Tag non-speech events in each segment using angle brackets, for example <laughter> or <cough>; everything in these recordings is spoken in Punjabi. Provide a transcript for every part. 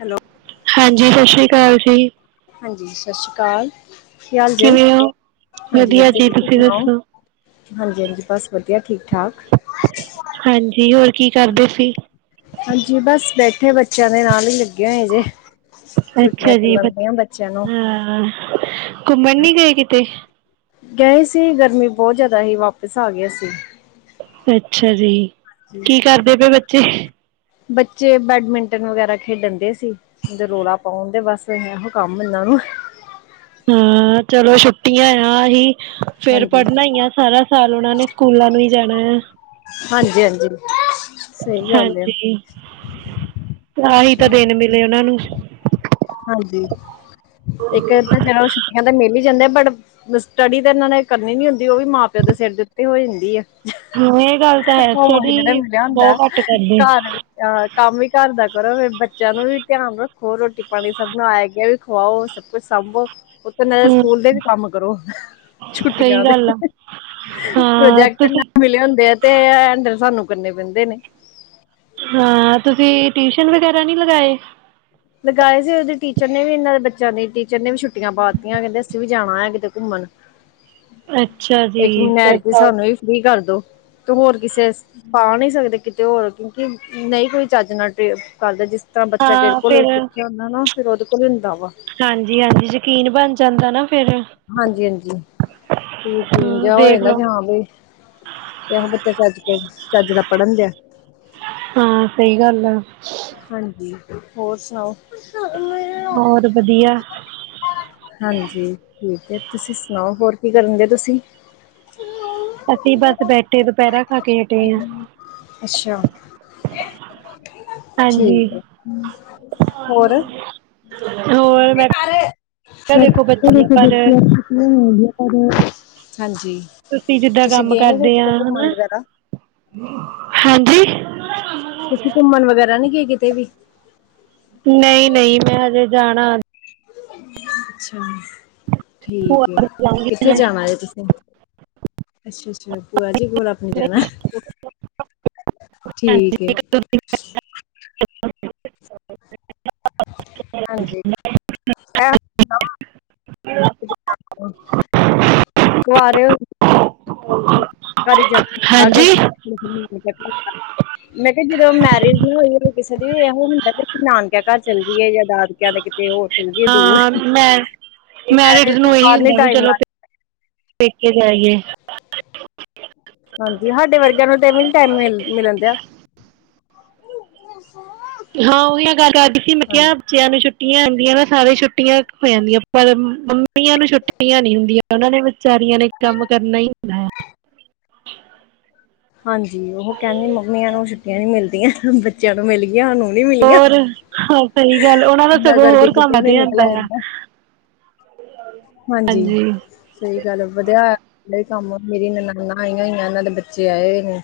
ਹੈਲੋ ਹਾਂਜੀ ਸਤਿ ਸ਼੍ਰੀ ਅਕਾਲ ਜੀ ਹਾਂਜੀ ਸਤਿ ਸ਼੍ਰੀ ਅਕਾਲ ਕੀ ਹਾਲ ਜੇ ਕਿਵੇਂ ਹੋ ਹਾਂਜੀ ਵਧੀਆ ਜੀ ਤੁਸੀ ਤੁਸੀਂ ਸੁਣਾਓ ਦੱਸੋ ਹਾਂਜੀ -ਹਾਂਜੀ ਬਸ ਵਧੀਆ ਠੀਕ ਠਾਕ ਹਾਂਜੀ ਹੋਰ ਕੀ ਕਰਦੇ ਸੀ ਹਾਂਜੀ ਬਸ ਬੈਠੇ ਬੱਚਿਆਂ ਦੇ ਨਾਲ ਹੀ ਲੱਗੇ ਹੋਏ ਜੇ ਛੁੱਟੀਆਂ ਅੱਛਾ ਜੀ ਚੱਲਣ ਬ ਦੀਆਂ ਬੱਚਿਆਂ ਨੂੰ ਹਾਂ ਘੁੰਮਣ ਨੀ ਗਏ ਕਿਤੇ ਗਏ ਸੀ ਗਰਮੀ ਬਹੁਤ ਜ਼ਿਆਦਾ ਸੀ ਵਾਪਿਸ ਆ ਗਏ ਸੀ ਅੱਛਾ ਜੀ ਕੀ ਕਰਦੇ ਪਏ ਬੱਚੇ ਬੱਚੇ ਬੈਡਮਿੰਟਨ ਵਗੈਰਾ ਖੇਡਣ ਦੇ ਸੀ ਰੌਲਾ ਪਾਉਣ ਤੇ ਬਸ ਇਹੋ ਕੰਮ ਇਹਨਾਂ ਨੂੰ ਹਾਂ ਚਲੋ ਛੁੱਟੀਆਂ ਆਹੀ ਫੇਰ ਹਾਂਜੀ ਪੜ੍ਹਨਾ ਹੀ ਆ ਸਾਰਾ ਸਾਲ ਉਹਨਾ ਨੇ ਸਕੂਲਾਂ ਨੂੰ ਹੀ ਜਾਣਾ ਹੈ ਹਾਂਜੀ ਹਾਂਜੀ ਸਹੀ ਗੱਲ ਹੈ ਹਾਂਜੀ ਆਹੀ ਤਾਂ ਦਿਨ ਮਿਲੇ ਉਹਨਾਂ ਨੂੰ ਹਾਂਜੀ ਇੱਕ ਤਾਂ ਚਲੋ ਛੁੱਟੀਆਂ ਤਾਂ ਮਿਲ ਹੀ ਜਾਂਦੇ ਬਟ ਸਟੱਡੀ ਤਾਂ ਇਹਨਾਂ ਨੇ ਕਰਨੀ ਨੀ ਹੁੰਦੀ ਉਹ ਵੀ ਮਾਂ ਪਿਓ ਦੇ ਸਿਰ ਦੇ ਉੱਤੇ ਹੋ ਜਾਂਦੀ ਆ ਹਾਂ ਇਹ ਗੱਲ ਤਾਂ ਹੈ ਹੋ ਇਹਨਾਂ ਦਾ ਸਟੱਡੀ ਮਿਲਿਆ ਬਹੁਤ ਹੁੰਦਾ ਘੱਟ ਕਰਦੇ ਘਰ ਹਹ ਕੰਮ ਵੀ ਘਰ ਦਾ ਕਰੋ ਫਿਰ ਬੱਚਿਆਂ ਨੂੰ ਵੀ ਧਿਆਨ ਰੱਖੋ ਰੋਟੀ ਪਾਣੀ ਸਭ ਨੂੰ ਆਇਆ ਗਿਆ ਵੀ ਖਵਾਓ ਸਭ ਕੁੱਛ ਸਾਂਭੋ ਤੇ ਸਕੂਲ ਦੇ ਹਮ ਵੀ ਕੰਮ ਕਰੋ ਸਹੀ ਛੁੱਟੀਆਂ ਦੇ ਗੱਲ ਆ ਹਾਂ ਪ੍ਰੋਜੈਕਟ ਤੁਸੀਂ ਨਾਲ ਮਿਲੇ ਹੁੰਦੇ ਆ ਤੇ ਹੈਂਡਲ ਸਾਨੂੰ ਕਰਨੇ ਪੈਂਦੇ ਨੇ ਹਾਂ ਤੁਸੀਂ ਟਿਊਸ਼ਨ ਵਗੈਰਾ ਨਹੀਂ ਲਗਾਏ ਲਗਾਏ ਸੀ ਉਹਦੇ ਟੀਚਰ ਨੇ ਵੀ ਇਹਨਾਂ ਦੇ ਬੱਚਿਆਂ ਦੇ ਟੀਚਰ ਨੇ ਵੀ ਛੁੱਟੀਆਂ ਪਾ ਦਿੱਤੀਆਂ ਕਹਿੰਦੇ ਅਸੀਂ ਵੀ ਜਾਣਾ ਹੈ ਕਿਤੇ ਘੁੰਮਣ ਅੱਛਾ ਜੀ ਇੱਕ ਮਹੀਨੇ ਐਰ ਫਿਰ ਕੇ ਤਾਂ ਸਾਨੂੰ ਵੀ ਫ੍ਰਰੀ ਕਰਦੋ ਤੂੰ ਹੋਰ ਕਿਸੇ ਪਾ ਨਹੀਂ ਸਕਦੇ ਕਿਤੇ ਹੋਰ ਕਿਉਂਕਿ ਨਹੀਂ ਕੋਈ ਚੱਜ ਨਾਲ ਟ ਕਰਦਾ ਜਿਸ ਤਰ੍ਹਾਂ ਬੱਚਾ ਹਾਂ ਬਿਲਕੁਲ ਫਿਰ ਹੁੰਦਾ ਨਾ ਫੇਿਰ ਉਹਦੇ ਕੋਲ ਹੀ ਹੁੰਦਾ ਵਾ ਹਾਂਜੀ ਹਾਂਜੀ ਯਕੀਨ ਬਣ ਜਾਂਦਾ ਨਾ ਫਿਰ ਹਾਂਜੀ ਹਾਂਜੀ ਤੇ ਜਿ ਹੋ ਹਮ ਜਾਂਦਾ ਦੇਖਲੋ ਜ ਹਾਂ ਬਈ ਕਿੋ ਬੱਚਾ ਚੱਜ ਕੋਲ ਚੱਜ ਦਾ ਪੜ੍ਹਨ ਡਿਆ ਹਾਂ ਸਹੀ ਗੱਲ ਆ। ਹਾਂਜੀ ਹੋਰ ਸੁਣਾਓ ਹੋਰ ਵਧੀਆ ਹਾਂਜੀ ਠੀਕ ਹੈ ਤੁਸੀਂ ਸੁਣਾਓ ਹੋਰ ਕੀ ਕਰਨ ਡ ਤੁਸੀਂ <unintelligible> ਅਸੀਂ ਬਸ ਬੈਠੇ ਦੁਪਹਿਰਾ ਖਾ ਕੇ ਹਟੇ ਹਾਂ ਅੱਛਾ ਹਾਂਜੀ ਠੀਕ ਆ ਹੋਰ। ਹੋਰ ਮੈਂ ਆ ਕਿਹਾ ਦੇਖੋ ਬੱਚੀਆਂ ਪਰ ਹਾਂਜੀ ਤੁਸੀਂ ਜਿੱਦਾਂ ਕੰਮ ਗਏ ਨੀ ਫਿਰ ਕਰਦੇ ਕਿਤੇ ਹ ਘੁੰਮਣ ਹਨਾ ਵਗੈਰਾ? ਹਾਂਜੀ ਤੁਸੀਂ ਘੁੰਮਣ ਵਗੈਰਾ ਨੀ ਗਏ ਕਿਤੇ ਵੀ ਨਹੀਂ ਨਹੀਂ ਮੈਂ ਹਜੇ ਜਾਣਾ ਅੱਛਾ ਭੂਆ ਠੀਕ ਹੈ ਦੇ ਕਿੱਥੇ ਜਾਊਂਗੀ ਜਾਣਾ ਜ ਤੁਸੀਸੀਂ ਅੱਛਾ ਅੱਛਾ ਭੂਆ ਜੀ ਕੋਲ ਆਪਣੇ ਜਾਣਾ ਅੱ ਠੀਕ ਏ ਹਾਂਜੀ ਇਹ ਹ ਕਵਾ ਰਹੇ ਹੋ। ਘ ਹੁੰ ਹਾਂਜੀ ਮੈਂ ਕਿਹਾ ਜਦੋਂ ਮੈਰਿਜ ਨਾ ਹੋਈ ਕਿਸੇ ਦੀ ਇਹੋ ਹੁੰਦਾ ਨਾਨਕਿਆਂ ਘਰ ਚੱਲ ਜਾਈਏ ਜਾਂ ਦਾਦਕਿਆਂ ਦੇ ਤੇ ਹੋਰ ਸੁ ਹਾਂ ਮੈ ਮੈਰਿਡ ਤੋਂ ਨੂੰ ਇਹੀ ਬਾਅਦ ਨੀ ਹੁੰਦਾ ਵੀ ਟਾਈਮ ਚਲੋ। ਲੱਗ ਪ ਕੇ ਜਾਈਏ। ਹਾਂਜੀ ਸਾਡੇ ਵਰਗਿਆਂ ਨੂੰ ਟਵੇ ਟਾਈਮ ਮਿਲ ਮਿਲਣ ਡ ਆ ਅਛ ਹਾਂ ਉਹੀ ਗੱਲ ਕਰਦੀ ਸੀ ਮੈਂ ਕਿਹਾ ਬੱਚਿਆਂ ਨੂੰ ਛੁੱਟੀਆਂ ਆਉਂਦੀਆਂ ਨਾ ਸਾਰੇ ਛੁੱਟੀਆਂ ਹੋ ਜਾਂਦੀਆਂ ਪਰ ਮੰਮੀਆਂ ਨੂੰ ਛੁੱਟੀੀਆਂ ਨ ਹੁੰਦੀਆਂ ਉਹਨਾਂ ਨੇ ਵਿਚਾਰੀਆਂ ਨੇ ਕੰਮ ਕਰਨਾ ਹੀ ਹੁੰਦਾ ਹੈ। ਹਾਂਜੀ ਉਹ ਕਹਿੰਦੇ ਮੰਮੀਆਂ ਨੂੰ ਛੁੱਟੀਆਂ ਨੀ ਮਿਲਦੀਆਂ ਬੱਚਿਆਂ ਨੂੰ ਮਿਲ ਗ ਉਹ ਨੀ ਮਿਲੀਆਂ ਹੋਰ ਹਾਂ ਸਹੀ ਗੱਲ ਉਹਨਾਂ ਦਾ ਇਨਾ ਸਗੋਂ ਕਰਕੇ ਹੋਰ ਕੰਮ ਕਿਤੇ ਵਧ ਵੀ ਜਾਂਦਾ ਆ ਨਿਕਲਿਆ ਹਾਂਜੀ ਸਹੀ ਗੱਲ ਏ ਵਧਿਆ ਹੋਇਆ ਏ ਹਲੇ ਵੀ ਕੰਮ ਮੇਰੀ ਨਣਾਨ੍ਹਾਂ ਆਈਆਂ ਹੋਈਆਂ ਨੇ ਨਾਲ ਬੱਚੇ ਆਏ ਹੋਏ ਨੇ।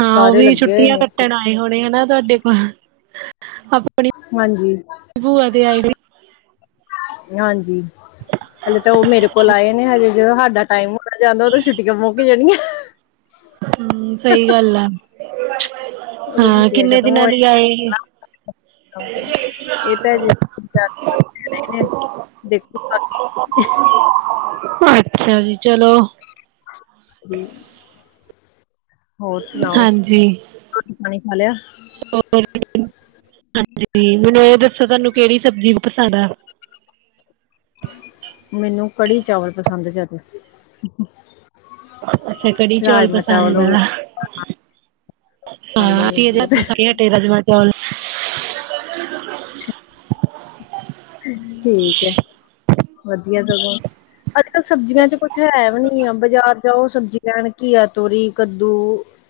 ਹਾਂ ਉਹ ਸਾਰੇ ਵੀ ਲੱਗੇ ਹੋਏ ਛੁੱਟੀਆਂ ਨੇ ਇੱਥੇ। ਕੱਟਣ ਆਏ ਹੋਣੇ ਨਾ ਤੁਹਾਡੇ ਕੋਲ ਆਪਣੇ ਮਾਂਜੀ। ਬੁਆ ਦੇ ਆਈ ਹੋਈ ਹਾਂਜੀ, ਹਲੇ ਤਾਂ ਓ ਮੇਰੇ ਕੋਲ ਆਏ ਨੇ ਹਜੇ ਜਦੋਂ ਸਾਡਾ ਟਾਈਮ ਮੁੱਕ ਜਾਂਦਾ ਉਦੋ ਛੁੱਟੀਆਂ ਮੁੱਕ ਜਾਣੀਆਂ। ਸਈ ਗੱਲ ਆ ਉਦੋਂ ਹਾਂ ਕਿੰਨੇ ਦਿਨਾਂ ਲਈ ਆਏ ਏਹ? ਕੰਪਨੀ ਇਹ ਤਾਂ <unintelligible> ਦੇਖ। <unintelligible> ਅੱਛਾ ਜੀ ਚਲੋ। ਹਮ। <unintelligible> ਹਾਂਜੀ। ਰੋਟੀ, ਪਾਣੀ ਖਾ ਲਿਆ। ਰ ਹਾਂਜੀ <unintelligible> ਮੈਨੂੰ ਇਹ ਦੱਸੋ ਤੁਹਾਨੂੰ ਕਿਹੜੀ ਸਬਜ਼ੀ ਪਸਦ ਆ। ਮੈਨੂੰ ਕੜੀ ਚਾਵਲ ਪਸੰਦ ਜਾਦੇ। ਅੱਛਾ। ਕੜੀ ਚੌਲ ਚਾਵਲ ਪਸੰਦ ਹੋ ਆ। ਗਏ ਖਾਂਦੇ ਹਾਂ, ਮੈਨੂੰ ਅਸੀ ਅਜੇ ਬਹੁਤ ਰਾਤੀ ਖਾ ਕੇ ਹਟੇ ਰਜਮਾਂ ਚੌਲ। ਠੀਕ ਐ ਵਧੀਆ ਸਗੋਂ। ਅੱਜ ਕੱਲ੍ਹ ਸਬਜ਼ੀਆਂ ਚ ਕੁੱਛ ਹੈ ਵੀ ਨੀ ਐ ਬਾਜ਼ਾਰ ਜਾਓ ਸਬਜ਼ੀ ਲੈਣ ਘੀਆ, ਤੋਰੀ ਕੱਦੂ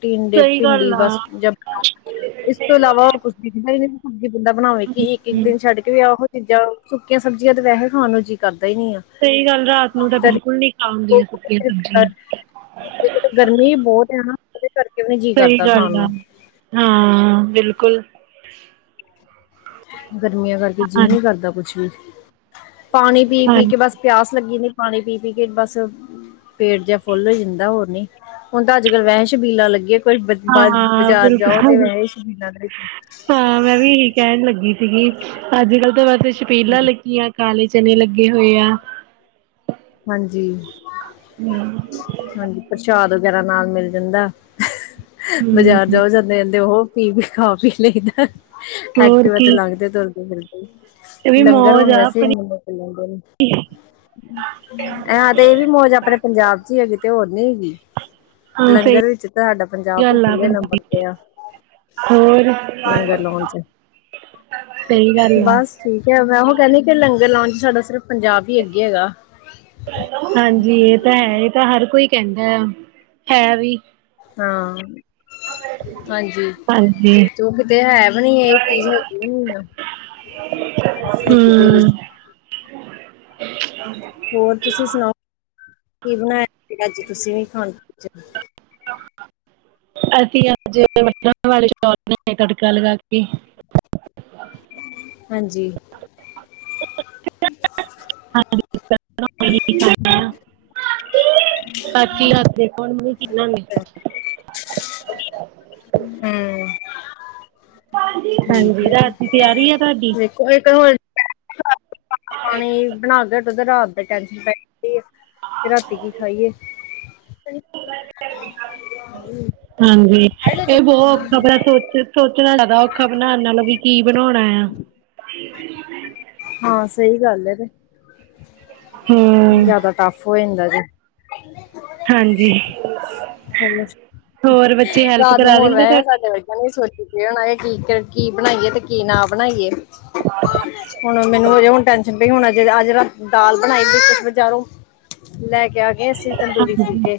ਟੀਂਡੇ, ਸਹੀ ਭਿੰਡੀ ਗੱਲ ਆ ਬਸ। <unintelligible> ਇਸ ਤੋਂ ਇਲਾਵਾ ਹੋਰ ਕੁਛ ਦਿਖਦਾ ਈ ਨੀ। ਸਬਜੀ ਬੰਦਾ ਬਣਾਵੇ ਕਿ ਇੱਕ ਇੱਕ ਦਿਨ ਛੱਡ ਕੇ ਵੀ ਉਹ ਚੀਜ਼ਾਂ ਸੁੱਕੀਆਂ ਸਬਜ਼ੀਆਂ ਤੇ ਵੈਸੇ ਈ ਖਾਣ ਨੂੰ ਜੀ ਕਰਦਾ ਹੀ ਨੀ ਆ। ਸਹੀ ਗੱਲ ਰਾਤ ਨੂੰ ਤਾਂ ਬਿਲਕੁਲ ਨਹੀਂ ਖਾ ਹੁੰਦੀਆਂ ਸੁੱਕੀਆਂ ਸਬਜ਼ੀਆਂ। ਇੱਕ ਤੇ ਗਰਮੀ ਬੌਤ ਏ ਨਾ। ਉਹਦੇ ਕਰਕੇ ਵੀ ਨੀ ਜੀਅ ਸਹੀ ਕਰਦਾ ਗੱਲ ਖਾਣ ਆ, ਨੂੰ ਹਾਂ ਬਿਲਕੁਲ। ਗਰਮੀਆਂ ਕਰਕੇ ਜੀਅ ਹਾਂਜੀ ਨਹੀਂ ਕਰਦਾ ਕੁਛ ਵੀ ਪਾਣੀ ਪੀ ਪੀ ਹਾਂਜੀ ਕੇ ਬਸ ਪਿਆਸ ਲੱਗੀ ਨੀ ਪਾਣੀ ਪੀ ਪੀ ਕੇ ਬਸ ਪੇਟ ਜਿਹਾ ਫੁੱਲ ਹੋਈ ਜਾਂਦਾ ਹੋਰ ਨੀ। ਹੁਣ ਤਾਂ ਅੱਜ ਕਲ ਵੈ ਸ਼ਬੀਲ ਲੱਗੀਆਂ ਕੋਈ ਬਾ ਹਾਂ ਬਾਜ਼ਾਰ ਜਾਓ ਤੇ ਬਿਲਕੁਲ ਵੈ ਹੀ ਸ਼ਬੀਲਾਂ ਲੱਗੀ। ਹਾਂ, ਮੈਂ ਵੀ ਇਹੀ ਕਹਿਣ ਲੱਗੀ ਸੀਗੀ ਅੱਜ ਕੱਲ੍ਹ ਤਾਂ ਵੈਸੇ ਛਪੀਲਾਂ ਹਾਂਜੀ ਲੱਗੀਆਂ। ਕਾਲੇ ਚਨੇ ਲੱਗੇ ਹੋਏ ਆ। ਹਾਂਜੀ। ਹਮ। <unintelligible> ਹਾਂਜੀ, ਪ੍ਰਸ਼ਾਦ ਵਗੈਰਾ ਨਾਲ ਮਿਲ ਜਾਂਦਾ ਬਜ਼ਾਰ ਹਮ ਜਾਓ ਜਦ ਦੇਂਦੇ ਉਹ। ਫੇ ਵੀ ਖਾ ਪੀ ਲਈਦਾ ਹੋਰ ਐਕਟਿਵਾ ਕੀ ਤੇ ਲੰਘਦੇ ਤੁਰਦੇ ਫਿਰਦੇ। ਇਹ ਵੀ ਲੰਗਰ ਮੌਜ ਹੁਣ ਆ ਵੈਸੇ ਇੰਨੇ ਆਪਣੀ ਮੁਕ ਲੈਂਦੇ ਨੇ। <unintelligible> ਇਨਾ ਦੇ ਏ ਵੀ ਮੌਜ ਆ ਆਪਣੇ ਪੰਜਾਬ ਚ ਹੀ ਹੈਗੀ ਤੇ ਹੋਰ ਨੀ ਹੈਗੀ। ਹਾਂ ਸਹੀ ਲੰਗਰ ਵਿੱਚ ਤੁਹਾਡਾ ਪੰਜਾਬ ਵੀ ਗੱਲ ਆ ਪੁਲ੍ਹੇ ਪੰਜਾਬ ਨੰਬਰ ਤੇ ਆ। ਹੋਰ, ਲੰਗਰ ਲਾਉਣ ਚ ਸਈ ਗੱਲ ਆ। ਬਸ ਠੀਕ ਹੈ ਮੈਂ ਉਹ ਕਹਿਨੀ ਕਿ ਲੰਗਰ ਲਾਉਣ ਚ ਸਾਡਾ ਸਿਰਫ ਪੰਜਾਬ ਹੀ ਅੱਗੇ ਹੈਗਾ। ਹਾਂਜੀ ਏ ਤਾਂ ਹੈ ਈ ਏ ਤਾਂ ਹਰ ਕੋਈ ਕਹਿੰਦਾ ਆ ਹੈ ਵੀ। ਹਾਂ ਹਾਂਜੀ ਹਾਂਜੀ ਚੁੱਕ ਤੇ ਹੈ ਵੀ ਨੀ ਏ, ਏ ਚੀਜ਼ ਹੈਗੀ ਵੀ ਨੀ ਏ। ਹੂੰ ਹੋਰ ਤੁਸੀਂ ਸੁਣਾਓ ਕੀ ਬਣਾਇਆ ਸੀਗਾ ਅੱਜ ਤੁਸੀਂ ਵੀ ਖਾਣ ਪੀਣ ਚ। ਅਸੀਂ ਅੱਜ ਵਾਲੇ ਸ਼ ਤੜਕਾ ਲਗਾ ਕੇ। <unintelligible> ਹਾਂਜੀ ਹ। <unintelligible> ਹ ਖਣਾ। <unintelligible> ਬਾਚੀ ਹੱਸਦੇਖਣ ਮ ਕਹਿਣਾਗੇ। <unintelligible> ਹਮ। ਹਾਂਜੀ ਰਾਤ ਦੀ ਤਿਆਰੀ ਆ ਤੁਹਾਡੀ। ਕੋ ਹੋਣ। ਪਾਣੀ ਬਣਾ ਕੇ ਤੇ ਰਾਤ ਦਾ ਟ ਪੈ ਰਾਤੀ ਕੀ ਖਾਈਏ। ਹਾਂਜੀ ਤੇ ਉਹ। ਆਪ ਆਪਣਾ ਸੋਚ ਸੋਚਣਾ ਜਿਆਦਾ ਔਖਾ ਬਣਾਉਣ ਨਾਲੋਂ ਵੀ ਕੀ ਬਣਾਉਣਾ ਆ। <unintelligible> ਹਾਂ ਸਹੀ ਗੱਲ ਹੈ ਤੇ। ਹਮ। ਜਿਆਦਾ ਟੱਫ ਹੋ ਜਾਂਦਾ ਦੇ। <unintelligible> ਹਾਂਜੀ। ਹ ਹੋਰ ਬੱਚੇ ਹੈਲਪ ਰਾਤ ਨੂੰ ਕਰਾ ਹੋਣ ਦਿੰਦੇ ਬਹਿ ਤੁਹਾਡੀ ਸਾਡੇ ਵਗੇ। ਉਹ ਨੇ ਸੋਚੀ ਹੋਣਾ ਕੀ- ਕੀ ਬਣਾਈਏ ਤੇ ਕੀ ਨਾ ਬਣਾਈਏ। ਹੁਣ ਮੈਨੂੰ ਹੁਣ ਟੈਸ਼ਨ ਪਈ ਹੁਣ ਅੱਜ ਦਾਲ ਬਣਾਈ ਗਈ ਵਿਚਾਰੋਂ। ਲੈ ਕੇ ਆ ਗਏ ਅਸੀਂ ਤੰਦੂਰੀ ਹਾਂਜੀ ਠੀਕ ਹੈ।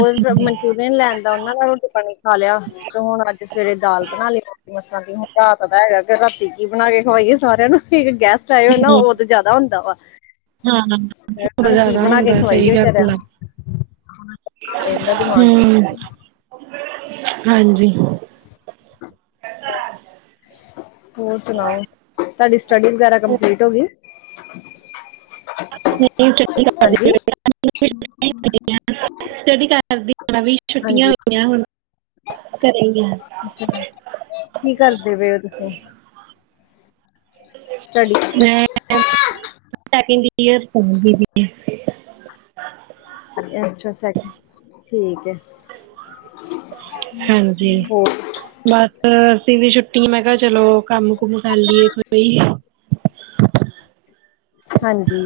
ਅੱਛਾ ਜੀ ਨ ਲੈਣਦਾ ਉਹਨਾਂ ਦਾ ਰੋਟੀ ਪਾਣੀ ਖਾ ਲਿਆ ਤੇ ਹੁਣ ਅੱਜ ਸਵੇਰੇ ਦਾਲ ਬਣਾ ਲਿਆ। ਮਸਾਂ ਹੁਣ ਰਾਤ ਤਾਂ ਹੈਗਾ ਕਿ ਰਾਤੀ ਕੀ ਬਣਾ ਕੇ ਖਵਾਈਏ ਸਾਰਿਆਂ ਨੂੰ ਇੱਕ ਗੈਸਟ। ਚਾਹੇ ਉਹ ਨਾ ਹੂੰ, ਉਹ ਤਾਂ ਜ਼ਿਆਦਾ ਹੁੰਦਾ ਵਾ। ਹਾਂ ਉਹਨਾਂ ਨੂੰ ਕੀ ਜ਼ਿਆਦਾ ਬਣਾ ਕੇ ਹੁੰਦਾ ਖਵਾਈਏ ਸਹੀ ਵਿਚਾਰਿਆਂ ਗੱਲ ਆ। ਨੂੰ ਆ ਜਾਂਦਾ ਦਿਮਾਗ ਚ ਹਮ ਹਾਂਜੀ। ਹੋਰ ਸੁਣਾਓ ਤੁਹਾਡੀ ਸਟਡੀ ਵਗੈਰਾ ਕੰਪਲੀਟ ਹੋ ਗਈ। ੰ ਹਾਂਜੀ <unintelligible> ਸਟਡੀ ਕਰਦੀ ਵੀ ਛੁੱਟੀਆਂ ਹਾਂਜੀ ਹੋਈਆਂ ਹੁਣ ਘਰ ਗਏ। ਕੀ ਕਰਦੇ ਪਏ ਹੋ ਤੁਸੀਂ। ਸਟੱਡੀ ਮੈਂ ਪੈਕਿੰਗ ਕੀਤੀ। ਅੱਛਾ ਸੈਕ ਠੀਕ ਹੈ। ਹਾਂਜੀ। ਹੋਰ ਬਸ ਅਸੀਂ ਵੀ ਛੁੱਟੀ ਮੈਂ ਕਿਹਾ ਚਲੋ ਕੰਮ ਕੁਮ ਕਰ ਲਈ‌ ਕੋਈ। ਹਾਂਜੀ।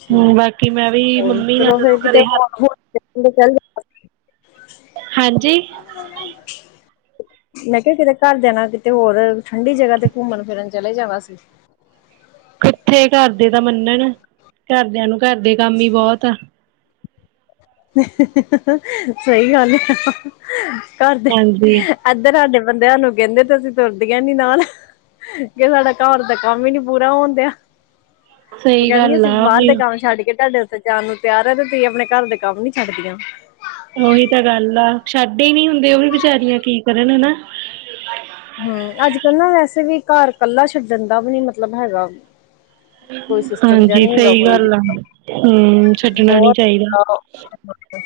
ਠੀਕ ਹੂੰ ਬਾਕੀ ਮੈਂ ਵੀ ਹੋਰ ਮੰਮੀ ਨਾਲ ਚਲੋ ਫੇਰ ਕਿਤੇ ਘਰੇ ਹੱਥ ਹੋ। ਚੱਲ। ਹਾਂਜੀ। <unintelligible> ਮੈਂ ਕਿਹਾ ਕਿਤੇ ਘਰਦਿਆਂ ਨਾਲ ਕਿਤੇ ਹੋਰ ਠੰਡੀ ਜਗ੍ਹਾ ਤੇ ਘੁੰਮਣ ਫਿਰਨ ਚਲੇ ਜਾਣਾ ਸੀ। ਕਿੱਥੇ ਘਰਦੇ ਤਾਂ ਮੰਨਣ ਘਰਦਿਆਂ ਨੂੰ ਘਰਦੇ ਕੰਮ ਹੀ ਬਹੁਤ ਆ। ਸਹੀ ਗੱਲ ਆ ਘਰ ਦੇ। ਹਾਂਜੀ ਇੱਧਰ ਸਾਡੇ ਬੰਦਿਆਂ ਸ ਨੂੰ ਕਹਿੰਦੇ ਅਸੀਂ ਤੁਰਦੀਆਂ ਨਾਲ। ਕਿ ਸਾਡਾ ਘਰ ਦਾ ਕੰਮ ਹੀ ਨੀ ਪੂਰਾ ਹੋਣ ਦਿਆ। ਉਹ ਸਹੀ ਕਹਿਣ ਗੱਲ ਅਸੀਂ ਆ ਬਾਹਰ ਦੇ ਵੀ ਕੰਮ ਛੱਡ ਕੇ ਤੁਹਾਡ ਜਾਨ ਨੂੰ ਤਿਆਰ ਹੈ ਤੇ ਤੁਸੀਂ ਆਪਣੇ ਘਰ ਦੇ। ਕਬ ਨੀ ਛੱਡਦੀਆਂ। ਉਹੀ ਤਾਂ ਗੱਲ ਆ ਛੱਡ ਹੀ ਨਹੀਂ ਹੁੰਦੇ ਉਹ ਵੀ ਬਚਾਰੀਆਂ ਕੀ ਕਰਨ ਹਨਾ। ਹਮ ਅੱਜ ਕੱਲ੍ਹ ਨਾ ਵੈਸੇ ਵੀ ਘਰ ਕੱਲਾ ਛੱਡਣ ਦਾ ਵੀ ਨੀ ਮਤਲਬ ਹੈਗਾ। ਕੋਈ ਸਿਸਟਮ ਜਿਹਾ ਹਾਂਜੀ ਨਹੀਂ ਹੈਗਾ ਸਹੀ ਕੋਈ ਵੀ ਗੱਲ ਆ ਹਮ ਛੱਡਣਾ ਨੀ ਬਹੁਤ ਚਾਹੀਦਾ।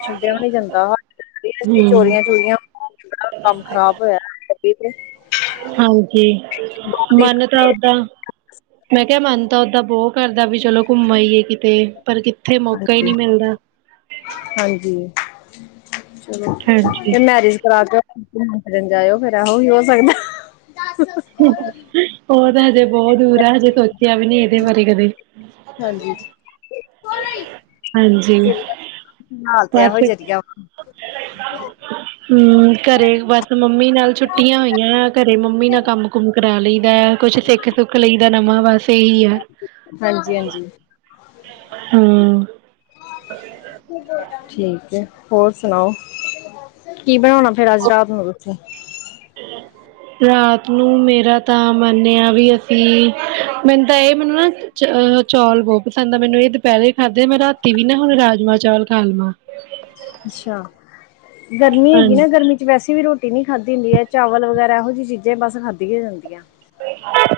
ਛੱਡਿਆ ਵੀ ਨ ਜਾਂਦਾ ਹਮ ਚੋਰੀਆਂ -ਚੋਰੀਆਂ। ਕੰਮ ਖ਼ਰਾਬ ਹੋਇਆ ਤੇ। ਹਾਂਜੀ ਦੋ ਮਨ ਤਾਂ ਤਿੰਨ ਉਦਾਂ ਮੈਂ। ਮਨ ਤਾਂ ਓਦਾਂ ਬਹੁਤ ਕਰਦਾ ਵੀ ਚਲੋ ਘੁੰਮ ਆ ਹੀਈਏ ਕਿਤੇ ਪਰ ਕਿੱਥੇ ਮੌਕਾ ਹੀ ਹਾਂਜੀ ਨਹੀਂ ਮਿਲਦਾ। ਹਾਂਜੀ ਚੋਲ ਹਾਂਜੀ ਇਹ ਮੈਰਿਜ ਕਰਾ ਕੇ। ਨ ਜਾਇਓ ਫੇਿਰ ਇਹੋ ਹੀ ਹੋ ਸਕਦਾ। ਉਹ ਤਾਂ, ਹਜੇ ਬਹੁਤ ਦੂਰ ਆ ਹਜੇ, ਸੋਚਿਆ ਵੀ ਨਹੀਂ, ਇਹਦੇ ਬਾਰੇ ਕਦੇ। ਹਾਂਜੀ, ਹਾਂਜੀ ਫਿਲਹਾਲ ਤੇ ਇਹੋ ਬਸ ਜਰੀਆ ਵਾ। <unintelligible> ਹਮ, ਘਰੇ ਬਸ, ਮੰਮੀ ਨਾਲ ਛੁੱਟੀਆਂ ਹੋਈਆਂ, ਘਰੇ ਮੰਮੀ ਨਾਲ ਕੰਮ- ਕੁੰਮ ਕਰਾ ਲਈਦਾ ਕੁਛ ਸਿੱਖ ਤੇ ਸੁੱਖ ਲਈ ਦਾ, ਨਵਾਂ ਬਸ ਇਹੀ ਆ। ਹਾਂਜੀ -ਹਾਂਜੀ। ਹਮਮ। ਠੀਕ ਹੈ, ਹੋਰ ਸੁਣਾਓ, ਕੀ ਬਣਾਉਣਾ? ਫੇਰ, ਅੱਜ ਰਾਤ ਨੂੰ, ਉੱਥੇ। ਰਾਤ ਨੂੰ, ਮੇਰਾ ਤਾਂ ਮੰਨਿਆ ਵੀ, ਅਸੀਂ ਮੈਨੂੰ ਤਾਂ ਇਹ ਮੈਨੂੰ ਨਾ ਚੌਲ ਬਹੁਤ ਪਸੰਦ ਆ, ਮੈਂਨੂੰ ਇਹ ਦੁਪਹਿਰੇ ਖਾਧੇ, ਮੈਂ ਰਾਤੀ ਵੀ ਨਾ, ਹੁਣ ਰਾਜਮਾਂ ਚੌਲ ਖਾ ਲਵਾਂ। ਅੱਛਾ, ਗਰਮੀ ਹੈਗੀ ਨਾ, ਹਾਂਜੀ ਗਰਮੀ ਚ ਵੈਸੇ ਵੀ ਰੋਟੀ ਰੋਟੀ ਨਹੀਂ ਖਾਧੀ ਹੁੰਦੀ ਹੈ, ਚਾਵਲ ਵਗੈਰਾ, ਇਹੋ ਜਿਹੀ ਚੀਜ਼ਾਂ, ਬਸ ਖਾਧੀਆਂ ਜਾਂਦੀਆਂ।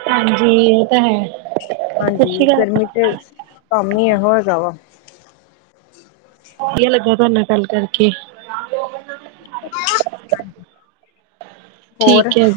ਹਾਂਜੀ, ਇਹ ਤਾਂ ਹੈ। ਸਤਿ ਹਾਂਜੀ, ਸ਼੍ਰੀ ਅਕਾਲ ਗਰਮੀ ਤੇ ਕੰਮ ਹੀ, ਇਹੋ ਹੈਗਾ ਵਾ। ਵਧੀਆ ਲੱਗਾ, ਤੁਹਾਡੇ ਨਾਲ ਗੱਲ ਕਰਕੇ। <unintelligible> ਹੋਰ ਠੀਕ ਹੈ।